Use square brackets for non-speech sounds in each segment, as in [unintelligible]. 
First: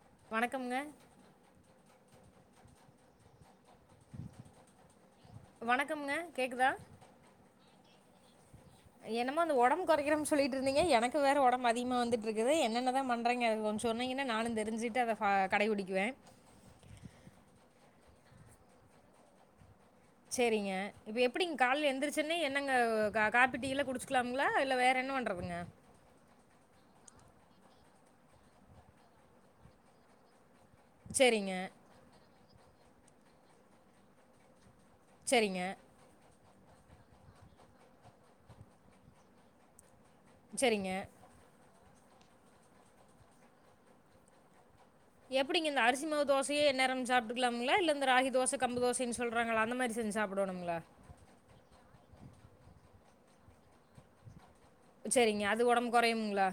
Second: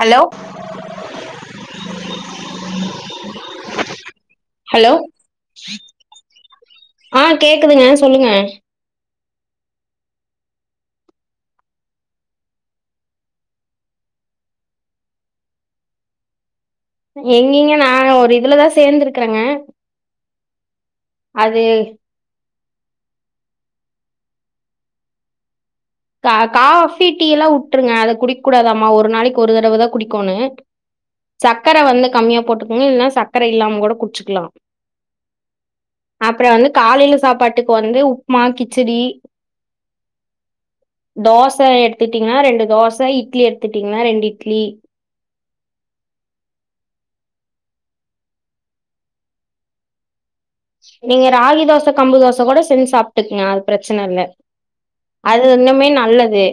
Hello வணக்கம்ங்க hello வணக்கம்ங்க கேக்குதா ஆ கேக்குதுங்க சொல்லுங்க என்னமோ அந்த ஒடம்ப கொறைக்கிறன்னு சொல்லிட்டு இருந்தீங்க எனக்கு வேற ஒடம்பு அதிகமா வந்துட்டு இருக்குது என்னென்னதா பண்றீங்க அது கொஞ்சோ சொன்னீங்கன்னா நானோ தெரிஞ்சுட்டு அத ஃபா கடைபிடிக்குவே எங்கங்க நான் ஒரு இதுலதா சேந்திருக்குறேங்க செரிங்க இப்ப எப்படிங்க கால்ல எழுந்தருச்சுன்னே என்னங்க காப்பி டீலா குடிச்சிக்கலாங்களா இல்ல வேற என்ன பண்றதுங்க கா காஃபி டீலா வுட்டுருங்க அது குடிக்க கூடாதாமா ஒரு நாளைக்கு ஒரு தடவதா குடிக்கோணோ சரிங்க சக்கர வந்து கம்மியா போட்டுக்கோங்க இல்லன்னா சக்கர இல்லாம கூட குச்சுக்கலா செரிங்க அப்புறோ வந்து காலைல சாப்பாட்டுக்கு வந்து உப்மா கிச்சிடி சரிங்க தோச எடுத் துட்டீங்கன்னா ரெண்டு தோசை இட்லி எடுத்துட்டீங்கன்னா ரெண்டு இட்லி எப்படிங்க இந்த அரிசி மாவு தோசைய என் நேரமும் சாப்டுகாங்களா இல்ல இந்த ராகி தோச கம்பு தோசனு சொல்றாங்களா அந்த மாரி செஞ்சு சாப்பிடணுங்களா நீங்க ராகி தோச கம்பு தோச கூட செஞ்சு சாப் டுக்குங்க அது பிரச்சனை இல்ல சரிங்க அது இண்ணுமே உடம்பு நல்லது குறையுங்களா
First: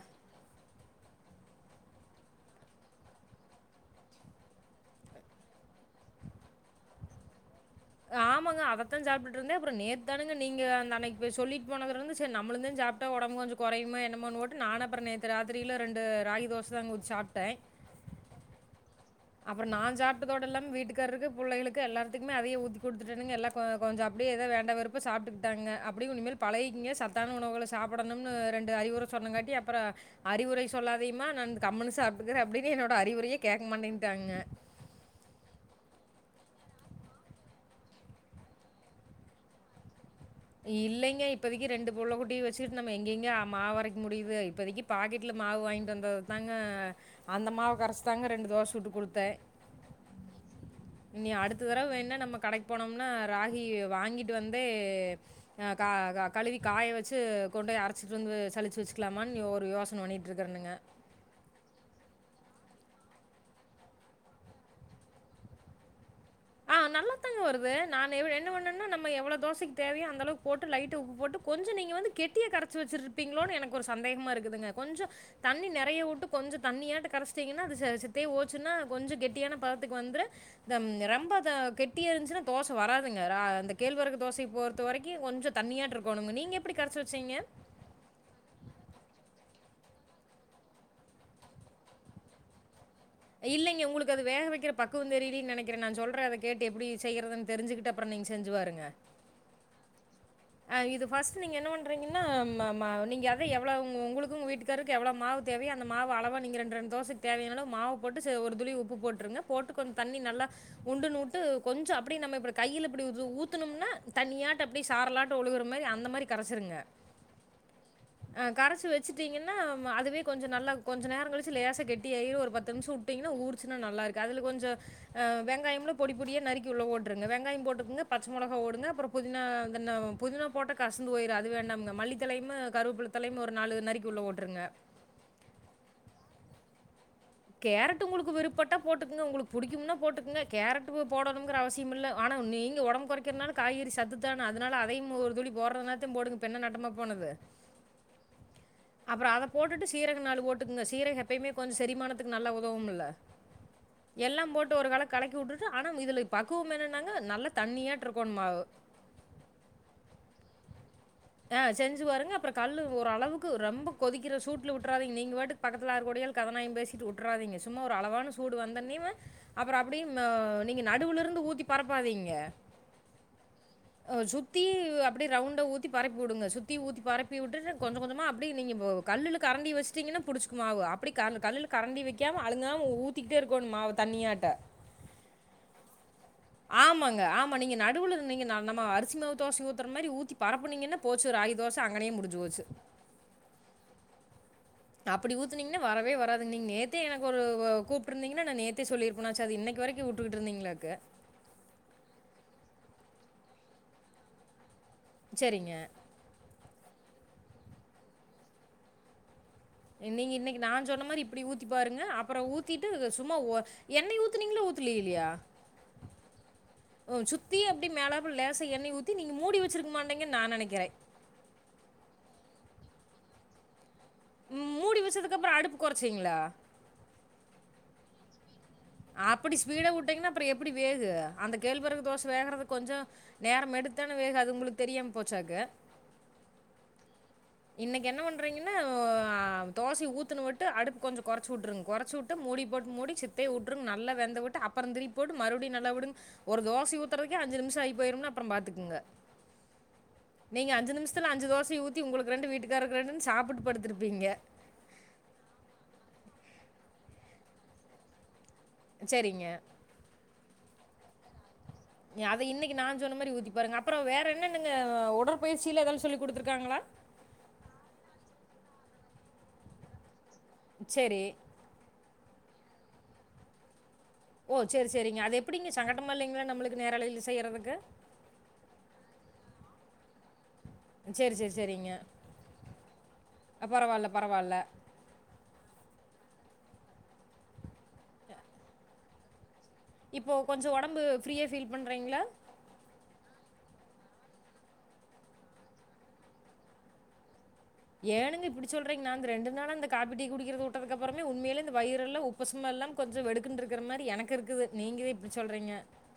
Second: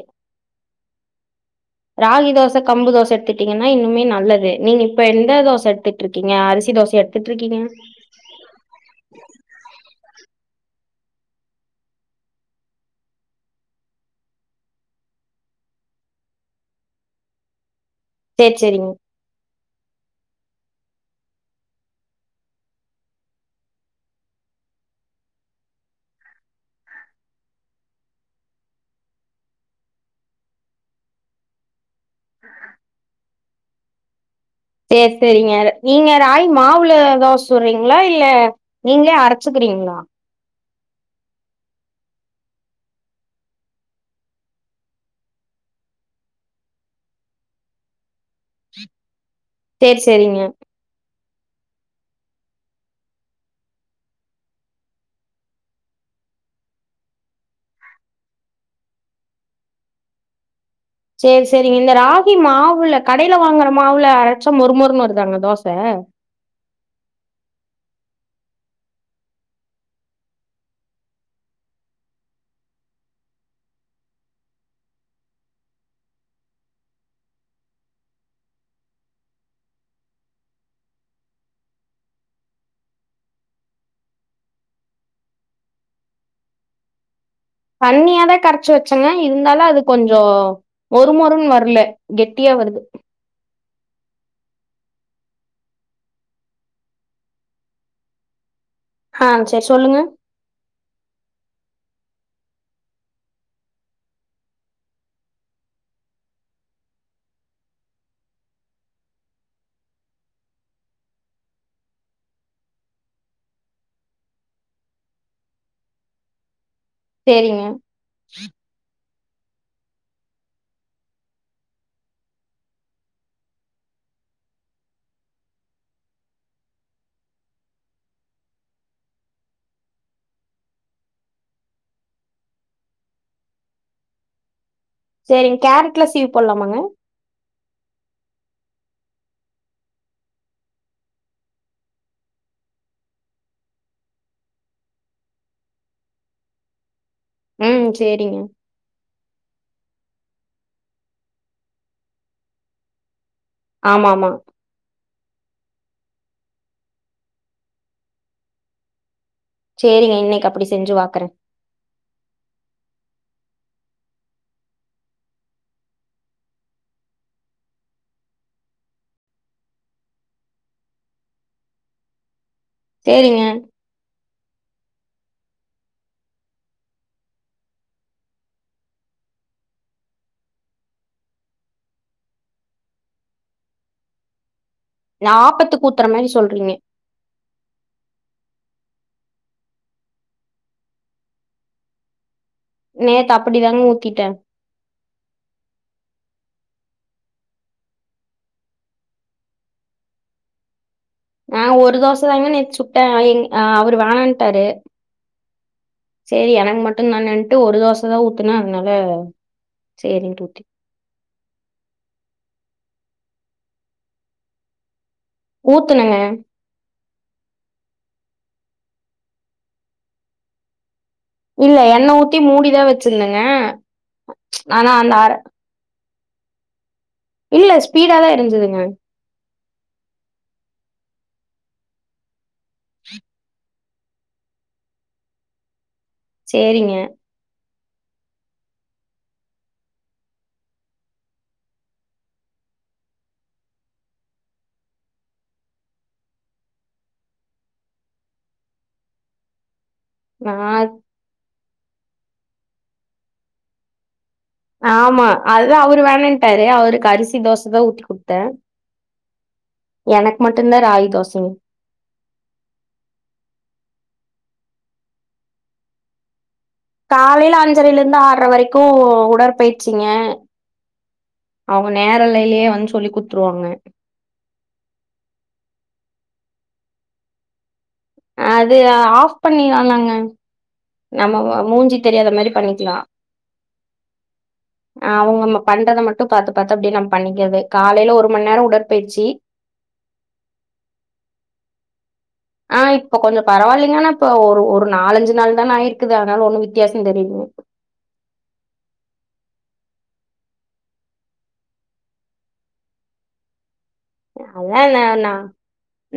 ராகி தோச கம்பு தோச எடுத்துட்டீங்கன்னா இன்னுமே நல்லது நீங்க இப்ப எந்த தோச எடுத்துட்டு இருக்கீங்க அரிசி தோசயா எடுத்துட்டு இருக்கீங்க ஆம் ஆமாங்க அததா சாப்டுட்டு இருந்தே அப்றோ நேத்தானுங்க நீங்க அந்த எனக்கு இப்ப சொல்லிட்டு போனதுலருந்து செரி நம்மளும்தா சாப்பிட்ட உடம்பு கொஞ்சோ குறையூமோ என்னமோட்டு நானும் அப்புறம் நேத்து ராத்திரில ரெண்டு ராகி தோசைதா ஊத்தி சாப்பிட்டேன் செரி செரிங்க அப்புறம் நான் சாப்பிட்டதோடல்லாம வீட்டுக்காரருக்கு பிள்ளகளுக்கு எல்லாத்துக்குமே அதைய ஊத்தி கொடுத்துட்டேங்க எல்லாம் கொஞ்சோ அப்படியே ஏதோ வேண்ட வெறுப்பா சாப்பிட்டுக்கிட்டாங்க அப்படியும் இனிமேல் பழகைிங்க சத்தான உணவுகள சாப்பிடணும்னு ரெண்டு அறிவுர சொன்னங்காட்டி அப்புறம் அறிவுர சொல்லாதியுமா நான் கம்ன்னு சாப்பிட்டுக்கறேன் அப்படின்னு என்னோட அறிவுரைய கேட்க மாட்டேங் தாங்க சரி செரிங்க நீங்க ராய் மாவுல தோச சுடுறீங்களா இல்ல நீங்களே அரைச்சுக்குறீங்களா இல்லைங்க இப்பதக்கி ரெண்டு புள்ள குட்டிய வச்சுட்டு நம்ம எங்கெங்க மாவு அரைக்க முடியுது இப்பதைகு பாக்கெட்ல மாவு வாங்கிட்டு வந்தது தாங்க அந்த மாவு கரைச் தாங்க ரெண்டு தோச சுட்டு கொடுத்தேன் சேரி சேரிங்க இனி அடுத்த தடவ வேண்ணா நம்ம கடைக்கு போனோம்னா ராகி வாங்கிட்டு வந்து ஆஹ் கா கழுவி காய வச்சு கொண்டு போய் அரைச்சுட்டு வந்து சழிச்சு வெச்சுக்கலாமான்னு ஒரு யோசனை பண்ணிட்டு இருக்கறானுங்க செரி சேரிங்க இந்த ராகி மாவுல கடைல வாங்குற மாவுல அரைட்சா மொறுன்னு வருதாங்க தோச ஆ நல்லாத்தாங்க வருது நான் என்ன பண்ணேன்னா நம்ம எவ்வளவு தோசைக்கு தேவையோ அந்த அளவுக்கு போட்டு லைட்டா உப்பு போட்டு கொஞ்சோ நீங்க வந்து கெட்டிய கரைச்சு வச்சிருப்பீங்களோ எனக்கு கொஞ்சோ சந்தேகமா இருக்குதுங்க கொஞ்சம் தண்ணி நெறைய வுட்டு கொஞ்சம் தண்ணியா கரைச்சிட்டீங்கன்னா அது சத்த ஓச்சுன்னா கொஞ்சம் கெட்டியான பதத்துக்கு வந்துரும் ரொம்ப அத கட்டியா இருந்துச்சுனா தோச வராதுங்க அந்த கேழ்வரகு தோசைக்கு பொறுத்த வரைக்கும் கொஞ்சோ தண்ணியாட்டு இருக்கணுங்க நீங்க எப்படி கரைச்சி வெச்சீங்க தண்ணியாதான் கரைச்சு வச்சங்க இருந்தாலும் அது கொஞ்சோ மொறுமொறுன்னு வரல கெட்டியா வருது இல்லைங்க உங்குளுக்கு அது வேக வெக்குற பக்குவோ தெரியலன்னு நெனைக்கிற நான் சொல்ற அத கேட்டு எப்படி செய்றதுன்னு தெரிஞ்சுக்கிட்டு அப்புறோ நீங்க செஞ்சுபாருங் ஆ செரி சொல்லுங்க இது ஃபர்ஸ்ட் நீங்க என்ன பண்றீங்கன்னாங்க ம ம நீங்க அது எவ்ளவு உங்குளுக்கு உங்க வீட்டுக்காரருக்கு எவ்வளவு மாவு தேவயோ அந்த மாவு அளவா நீங்க ரெண்டெரெண்டு தோசைக்கு தேவையானாலோ மாவு போட்டு ஒரு துளி உப்பு போட்டுருங்க போட்டு கொஞ்ச் தண்ணி நல்லா உண்டு நூட்டு கொஞ்சோ அப்படியே நம்ம கையில இப்பிடி ஊத்தனும்னா தண்ணியாட்டோ அப்டி சாரலாட்டோ ஒழுகுற மாரி அந்த மாரி கரச்சிருங்க செரிங்க வச்சுட்டிங்கன்னா அதுவே கொஞ்சோ நல்லா கொஞ்சோ நேரம் கழிச்சு லேச கெட்டி ஆயிரும் ஒரு பத்து நிமிஷம் விட்டிங்கன்னா ஊறுச்சின்னா நல்லாயிருக்குது அதில கொஞ்சம் வெங்காயம்ல பொடி பொடியா நறுக்கி உள்ள போட்டுருங்க வெங்காயம் போட்டுக்கோங்க பச்சை மிளகா போடுங்க அப்புறம் புதினா இருந்துனா புதினா போட்ட கசந்து போயிடும் அது வேண்டாம்ங்க மல்லித்தலையேயும் கருவேப்புலத்தலையும் ஒரு நாலுது நறுக்கி உள்ள போட்டுருங்க செரிங்க கேரட்ல சீவி போடலாமாங்க கேரட் உங்களுக்கு விருப்ப பட்டா போட்டுக்கோங்க உங்களுக்கு புடிக்கும்னா போட்டுக்கோங்க கேரட் போடணுங்கிற அவசியம் இல்ல ஆனா நீங்க உடம்பு குறைக்கிறதுனால காய்கறி சத்துத்தான அதனால அதையும் ஒரு துளி போடுறதுனத்தையும் போடுங்க இப்பெண்ண நட்டமா போனது? ஹும் செரிங்க அப்புறம் அத போட்டுட்டு சீரகம் நாலு போட்டுக்கங்க சீரக எப்பயுமே கொஞ்சோ செரிமானத்துக்கு நல்ல உதவும் இல்ல ஆமா ஆமா எல்லாம் போட்டு ஒரு கலக்கு கடைக்கி விட்டுட்டு ஆனா இதுல பக்குவம் என்னும்னாங்க நல்லா தண்ணியா இருக்கோனு மாவு செரிங்க இன்னைக்கு அப்படி செஞ்சு பா ஆஹ் செஞ்சு பாருங்க அப்புறம் கல்லு ஒரு அளவுக்கு ரொம்ப கொதிக்கிற சூட்ல விட்டுறாதீங்க நீங்க பாட்டுக்கு பக்கத்துல ஆக்கடியல் கதநாயம் பேசிட்டு விட்டுறாதீங்க சும்மா ஒரு அளவான சூடு வந்தனே அப்புறம் அப்படிய நீங்க நடுவுல இருந்து ஊத்தி பரப்பாதீங்க செரிங்க சுத்தி அப்படி ரவுண்ட ஊத் ஊத்தி பரப்பி விடுங்க சுத்தி ஊத்தி பரப்பி விட்டுட்டு கொஞ்சம் கொஞ்சமா அப்படி நீங்க கல்லுல கரண்டி வச்சுட்டீங்கன்னா புடிச்சுக்கு மாவு அப்படி க கல்லுல கரண்டி வைக்காம அழுங்காம ஊத்திக்கிட்டே இருக்கனும் மாவு தண்ணியாட்டு நாபத்து குத்து ஆமாங்க ஆமா நீங்க நடுவுல இருந்தீங்க ந நம்ம அரிசி மாவு தோச ஊத்துற மாதி ஊற்றி பரப்புனீங்கன்னா போச்சு ராகி தோச அங்கனே முடிஞ்சு போச்சு நேத்து அப்படிதாங்க ஊத்திட்டேன் ங்க நேத்தே எனக்கு ஒரு கூப்பிட்டுந்தீங்கன்னா நான் நேத்தே சொல்லிருப்பேனாச்சு அது இன்னைக்கு வரைக்கும் வுட்டுட்டு இருந்தீங்களாக்கு ஆஹ் ஒரு தோச தாங்க தா நேத்து சுட்டேன் அவரு வேணடாட்டாரு சரிங்க செரி எனக்கு மட் ட்டும் தானன்ட்டு ஒரு தோசதா ஊத்துனேன் அதனால நீங்க சேரின்ட்டு இன்னக்கி ஊத்தி நாஞ் சொன்ன மாதிரி இப்பிடி ஊத்திப் பாருங்க அப்புறம் ஊத்திட் தது சும்மா எண்ணெய ஊத்துனீங்களா ஊத்துலே இல்லையா ஊத்துனங்க ம் சுத்தி அப்டி மேலே லேசா எண்ணெய் ஊத்தி நீங்க மூடி வச்சிருக்க மாட்டீங்கன்னு நான் நெனக்கிறேன் இல்ல எண்ணெ ஊத்தி மூடிதான் வச்சிருந்தேங்க ப்ச் ம் ஆனா மூடி அந்த ஆற வச்சதுக்கப்புறோ அடுப்பு கொறச்சீங்களா இல்ல ஸ்பீடா தான் இருந் அப்பிடி ஸ்பீடா வுட்டீங்கன்னா அப்புறம் எப்பிடி வேகு அந்தக் கேள்வெரகு தோச வேகிறதுக் கொஞ்சோ நேரம் எடுத்த்தானே வேகு அது உங்களுக்கு தெரியாம போச்சாக்கு சேரிங்க இன்னக்கு என்ன பண்றீங்கன்னா தோசய ஊத்துன ஒட்டு அடுப்பு கொஞ்சோ கொறச்சு விட்டுருங்க கொறச்சு விட்டு மூடி போட்டு மூடி சித்தைய விட்டுருங்க நல்லா வெந்த விட்டு அப்புறம் திருப்பி போட்டு மறுபடியும் நல்லா விடுங்க ஒரு தோச ஊத்துறதுக்கே அஞ்சு நிமிஷம் ஆயி போயிரும்னு அப்புறம் பாத்துக்கங்க நா நீங்க அஞ்சு நிமிஷ்த்துல அஞ்சு தோச ஊத்தி உங்களுக்கு ரெண்டு வீட்டுக்காரருக்கு ரெண்டுன்னு சாப்பிட்டுட்டு படுத்திருப்பீங்க ஆமா அதுதான் அவரு வேணான்ட்டாரு அவருக்கு அரிசி தோச தான் ஊத்தி குடுத்தேன் சரிங்க ன்னர் ராகி தோச நீ அத இன்னைக்கு நாஞ்சொன்ன மாதி ஊத்தி பாருங்க அப்புறம் வேற என்னனென்னங்க உடற்பயிற்சியில எதாவது சொல்லி குடுத்திருக்காங்களா காலையில அஞ்சரைல இருந்து ஆறரை வரைக்கும் உடற்பயிச்சிங்க சரி. அவுங்க நேரல் காலையிலயே வந்து சொல்லி குடுத்துருவாங்க ஓ சேரி சேரிங்க அது எப்பிடிங்க சங்கட்டமா இல்லங்களா நம்பளுக்கு நேரலையில செய்யறதுக்கு அது ஆஃப் பண்ணிறுவோ நாங்க சரி, நம்ம சரி, ஓ சரிங்க. மூஞ்சி தெரியாத மாதிரி பண்ணிக்கலாம் பரவால்ல, பரவால்ல. ஆஹ் அவுங்க நம்ம பண்றத மட் வப் பார்த்து பார்த்து அப்பிடியே நம் பண்ணிக்க வேண்டியது காலையில ஒரு மணி நேரம் உடற்பயிற்சி இப்போ கொஞ்சம் ஒடம்பு ஃப்ரீயா ஃபீல் பண்றீங்களா ஆஹ் இப்ப கொஞ்சம பரவாயில்லைங்க ஆனா இப்ப ஒரு ஒரு நாலஞ்சு நாள் தான ஆயிருக்குது அதனால ஒண்ணும் வித்தியாசம் தெரியிலங்க ஏனுங்க இப்பிடி சொல்றீங்க நா இந்த ரெண்டு நாளா இந்த காஃபி. டீ குடிக்கிறது விட்டதுக்கப்புறந்தே உண்மையிலே இந்த வயிறெல்லா உப்புசமா இல்லாம் கொஞ்சோ வெடுக்குன்ருக் அதான்னே நா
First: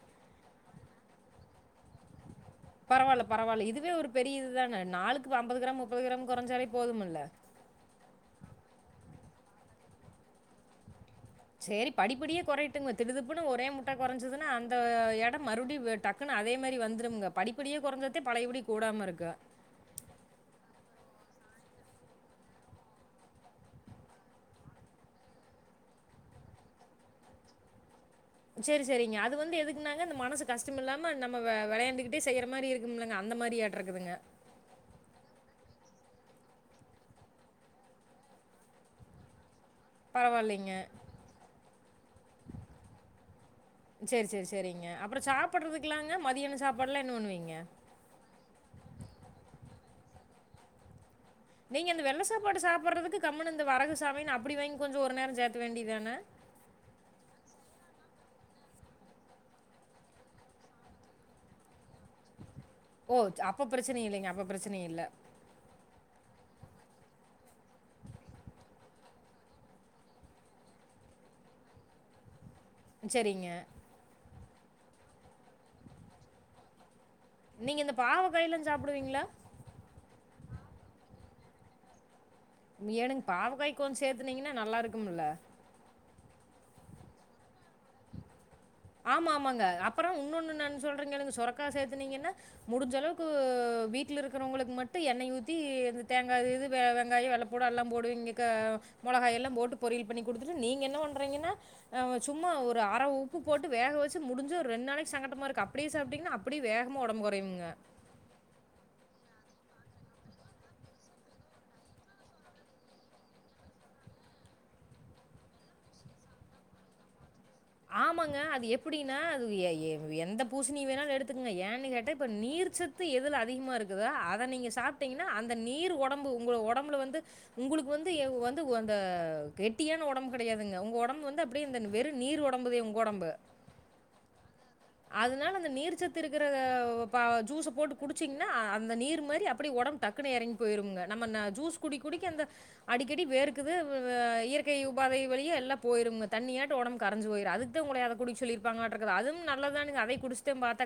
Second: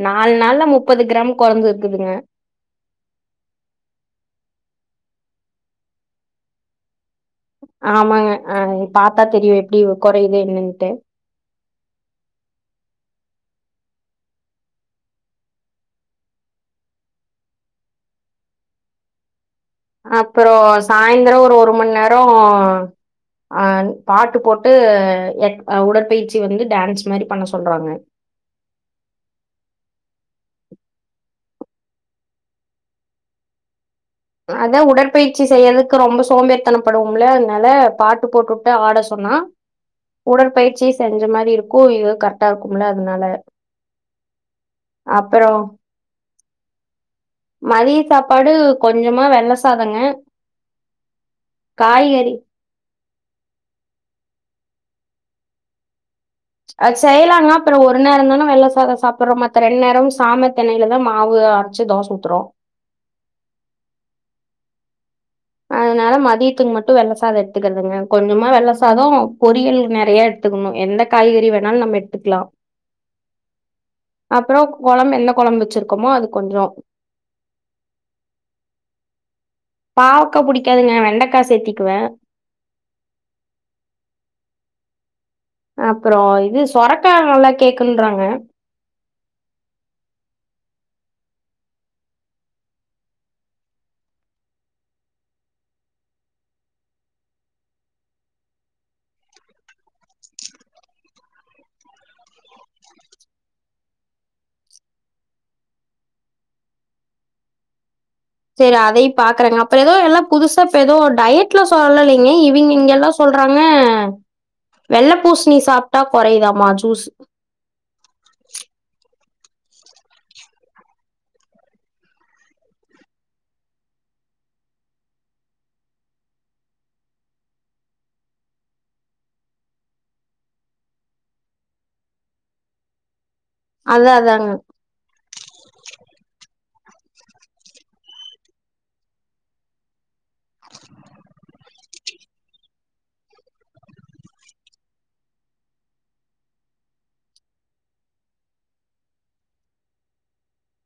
நாலு நாள்ல முப்பது கிராம் கொறஞ்சது ருக்குதுங்க பரவாயில்ல பரவாயில்ல இதுவே ஒரு பெரிய இதுதானே நாளுக்கு அம்பது கிராம் முப்பது கிராம் கொறஞ்சாலே போதுமில்ல ஆமாங்க அஹ் இத் பார்த்தா தெரியு எப்பிடி கொறையுது என்னன்ட்டு சேரி படிப்படியே கொறையட்டுங்க திருதுப்புன்னு ஒரே முட்டா கொறஞ்சதுன்னா அந்த எடம் மறுடியும் டக்குன்னு அதே மாதிரி வந்துரும்ங்க படிப்படியே கொறைஞ்சாத்தே பழையபடி கூடாம இருக்கும் அப்புறம் சாயந்தரம் ஒரு ஒரு மண்ணேரம் அஹ் பாட்டு போட்டு எ உடற்பயிற்சி வந்து டான்ஸ் மாதிரி பண்ண சொல்றாங்க சேரி சேரிங்க அது வந்து எதுக்குன்னாங்க அந்த மனசு கஷ்டம் இல்லாம நம்ம வெளையாண்டுக்கிட்டே செய்யிற மாதிரி இருக்கும்லங்க அந்த மாதிரி ஆட்றதுக்குங்க அதா உடற்பயிற்சி செய்யிறக்கு ரொம்ப சோம்பேரித்தனப்படுவோம்ல அதனால பாட்டு போட்டுட்டு ஆட சொன்னா பரவால்லைங்க. உடற்பயிற்சியு செஞ்ச மாதிரி இருக்கும் இது கரெக்டா இருக்கும்ல அதனால சரி, சரி, அப்புறோ சாப்பாடுல்லா எ மதிய சாப்பாடு கொஞ்சமா வெள்ள சாதங்க நீங்க அந்த வெள்ளை காய்கறி சாப்பாடு சாப்பிடுறதுக்கு கம்மன் இந்த வரகு சாமின்னு அப்படி வாங்கி கொஞ்சம் ஒரு நேரம் சேர்த்த வேண்டியதானே அசெய்யலாங்கா அப்புறம் ஒரு நேரம் தானே வெள்ளை சாதம் சாப்பிடுறோம் மத்த ரெண்டு நேரம் சா திண்ணையிலதான் மாவு அரைச்சு தோசை ஊத்துறோம் ஓ அப்ப பிரச்சனை இல்லைங்க அப்ப பிரச்சனை இல் அதனால மதியத்துக்கு மட்டும் வெள்ள சாதம் எடுத்துக்கிறதுங்க கொஞ்சமா வெள்ள சாதம் பொரியல் நிறைய எடுத்துக்கணும் எந்த காய்கறி வேணாலும் நம்ம எடுத்துக்கலாம் சரிங்க அப்புறம் குழம்பு என்ன குழம்பு வச்சிருக்கோமோ அது கொஞ்சம் நீங்க இந்த பாவ கையல்லாம் சாப்பிடுவீங்களா பாவக்கா புடிக்காதுங்க வெண்டைக்காய் சேத்திக்குவேன் ஏங்க பாவக்காய்க் கொஞ்சம் சேர்த்துனீங்கன்னா நல்லா இருக்கும்ல அப்புறம் இது சொரக்க நல்லாம் கேக்குன்றாங்க ஆமா ஆமாங்க அப்புறம் இன்னொ ஒண்ணு நான்உம் சொல்றீங்க எனங்க சொரக்கா சேர்த்துனீங்கன்னா முடிஞ்ச அளவுக்கு வீடல இருக்கிறவங்களுக்கு மட்டும் எண்ணெய் ஊத்தி இந்த தேங்காய் இது வெங்காயம் வெள்ளைப்பூட எல்லாம் போடுங்க மிளகாய எல்லாம் போட்டு பொரியல் பண்ணி குடுத்துட்டு நீங்க என்ன பண்றீங்கன்னாஹ சும்மா ஒரு அரைப்பு உ போட்டு வேக வச்சு முடிஞ்ச ஒரு ரெண்டு நாளைக்கு சங்கட்டமா இருக்கு அப்படியே சாப்பிட்டீங்கன்னா அப்படியே வேகமா உடம்பு குறயுங்க சரி அதையும் பாக்குறேங்க அப்புறம் ஏதோ எல்லாம் புதுசா இப்ப ஏதோ டயடல சொல்லலைங்க இவங்க இங்க எல்லாம் சொல்றாங்க வெள்ளை பூசணி சாப்பிட்டா குறையுதாமா ஜூஸ்உ ஆமாங்க அது எப்படின்னா அது எந்த பூசணி வேணாலும் எடுத்துக்கங்க ஏன்னு கேட்ட இப்ப நீர்ச்சத்து எதுல அதிகமா இருக்குதோ அத நீங்க சாப்பிட்டீங்கன்னா அந்த நீர் உடம்பு உங்க உடம்புல வந்து உங்களுக்கு வந்து வந்து அந்த கெட்டியான உடம்பு கிடையாதுங்க உங்க உடம்பு வந்து அப்படியே வெறும் நீர் உடம்பு உடம்பு உங்க உடம்பு அதா அதாங்க அதனால அந்த நீர்ச்சத்து இருக்கிற ஜ போட்டு குடிச்சங்கா அந்த நீர் மாி டக்கு இறங்கியடிடிந்த அடிக்கடி இயற்கை உபைியல்ல போய தண்ண உடம்பு ய அதுடி சொல்லப்பா நல்லை குடி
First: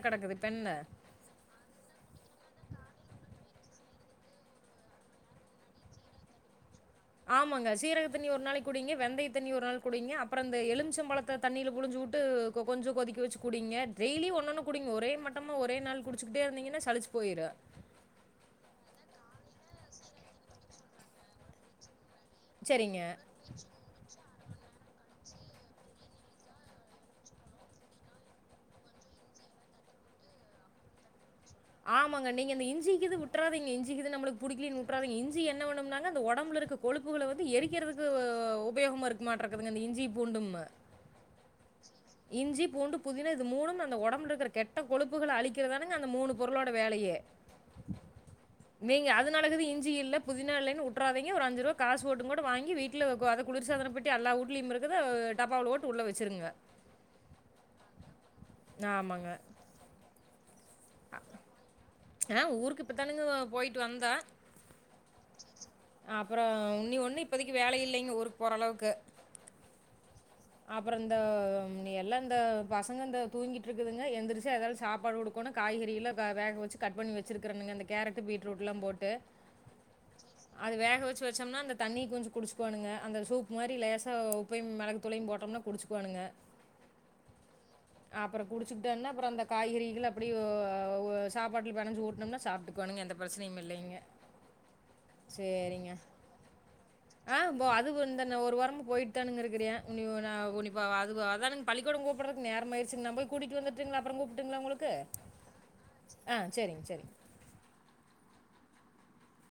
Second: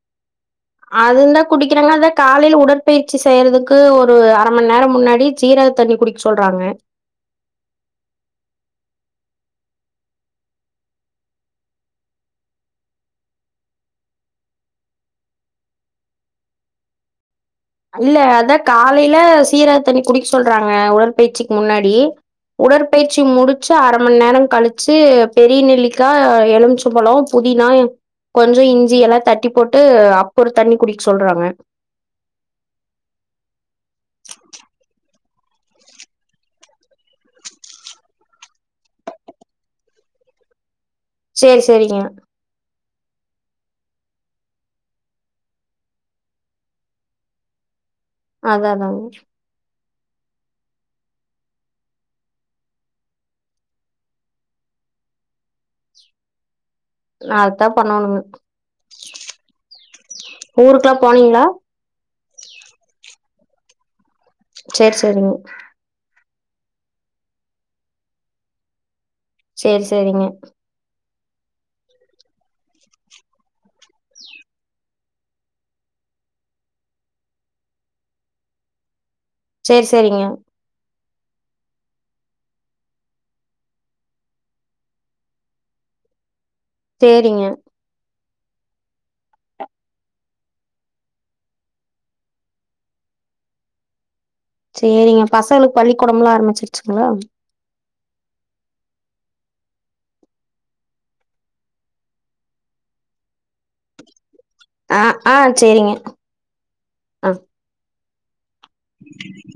கிடக்குது இப்போ என்ன அதும் தா குடிக்கிறாங்க அதா காலைல உடற்பயிற்சி செய்யறதுக்கு கு ஒரு அர மணி நேர முன்னாடி சீரக தண்ணி குடிக்க சொல்றாங்க ஆமாங்க சீரக தண்ணி ஒரு நாளைக்கு குடிங்க வெந்தைய தண்ணி ஒரு நாள் குடிங்க அப்பற இந்த எலுச்சம்பழத்த தண்ணியில புளிஞ்சு விட்டு கொஞ்சோ கொதிக்க வச்சு குடிங்க டெய்லி ஒன்னு ஒன்னு குடிங்க ஒரே மட்டமா ஒரே நாள் குடிச்சுக்கிட்டே இருந்தீங்கன்னா சளிச்சு போயிரு இல்ல அதா காலையில சீரக தண்ணி குடிக்க சொல்றாங்க உடற்பயிற்சிக்கு முன்னாடி சரிங்க உடற்பயிற்சி முடிச்சு அர மணி நேர கழிச்சு பெரிய நெல்லிக்கா எலும்பிச்ச பழோ புதினா கொஞ்ச இஞ்சி எல்லா தட்டி போட்டு அப்புற ஒரு தண்ணி குடிக்க சொல்றாங்க ஆம் குவாங்க நீங்க இந்த இஞ்சிக்கீது விட்டுறாதீங்க இஞ்சிக்கீது நம்மளுக்கு புடிக்கலிங் உட்றாதீங்க இஞ் ஞ்சி என்ன பண்ணும்னாங்க அந்த ஒடம்பு இருக்க கொழுப்புகள வந்து எரிக்கிறதுக்கு ஆ உபயோகமா இருக்குமாட்ட இருக்குதுங்க இந்த இஞ்சி பூண்டும்ம சேரி செரிங்க பூண்டு, புதினா இது மூணும் அந்த ஒடம்புல இருக்கிற கெட்ட கொழுப்புகள அழிக்கிறதானங்க அந்த மூணு பொருளோட வேலையே அதா அதாங்க நீங்க அதனாலக்குது இஞ்சி இல் இல்ல புதினா இல்லன்னு உட்டுறாதீங்க ஒரு அஞ்சு ரூப காசு போட்டு கூட வாங்கி வீட்டுல கொ அத குளிர்சாதனப் பேட்டி எல்லா ஊட்லியும் இருக்குது டப்பாவு போட்டு உள்ள வச்சிருங்க நா அது தா பண்ணணுங்க ஆமாங்க. ஊருக்கெல்லா போனீங்களா ஆ ஊருக்கு இப்பத்தானுங்க போயிட்டு வந்தோ செர் செரிங்க அப்பறோ இன்னி ஒன்னும் இப்போதக்கு வேலை இல்லைங்க ஊருக்கு போற அளவுக்கு செரி செரிங்க அப்புறம் இந்த எல்லா இந்த பசங்க இந்த தூங்கிட்டு இருக்குதுங்க எந்திரிச்சு எதாவது சாப்பாடு கொடுக்கோணு காய்கறிலா வே வேக வச்சு கட் பண்ணி வச்சுருக்கனுங்க அந்த கேரட்டு பீட்ரூட்லா போட்டு சேர் செரிங்க ப் வச்சோம்னா அந்த தண்ணி கொஞ்சோ குடிச்சுக்கோனுங்க அந்த சூப் மாரி லேசா உப்பையு மெளகு துளையு போட்டோம்னா குடிச்சுக்குவானுங்க சேரிங்க அப்பற குடிச்சக்கிட்டேனா அப்பற அந்த காய்கறிகள் அப்டி [unintelligible] சாப்பாட்டல பெனஞ்சி ஊட்டுனோம்னா சாப்ட்டுக்குவானுங்க எந்த பெரச்சனையு இல்லைங்க சேரிங்க பசங்களுக்கு சரிங்க பள்ளிக்கூடமெல்லா ஆரம்மிச்சிருச்சுங்களா வாரமா போயிட்டு ஒருத்தங்கிருக்கிறியா இனி ஒரு [unintelligible] அது அதனானுங்க பள்ளி கூடம் கூப்ட்றதுக்கு நேர ஆகிருச்சிங்க நா போய் கூட்டிட்டு வந்துறட்டுங்களா அப்ற கூப் ஆ ஆ சேரிங்க ஆ செரிங்க செரிங்க உம்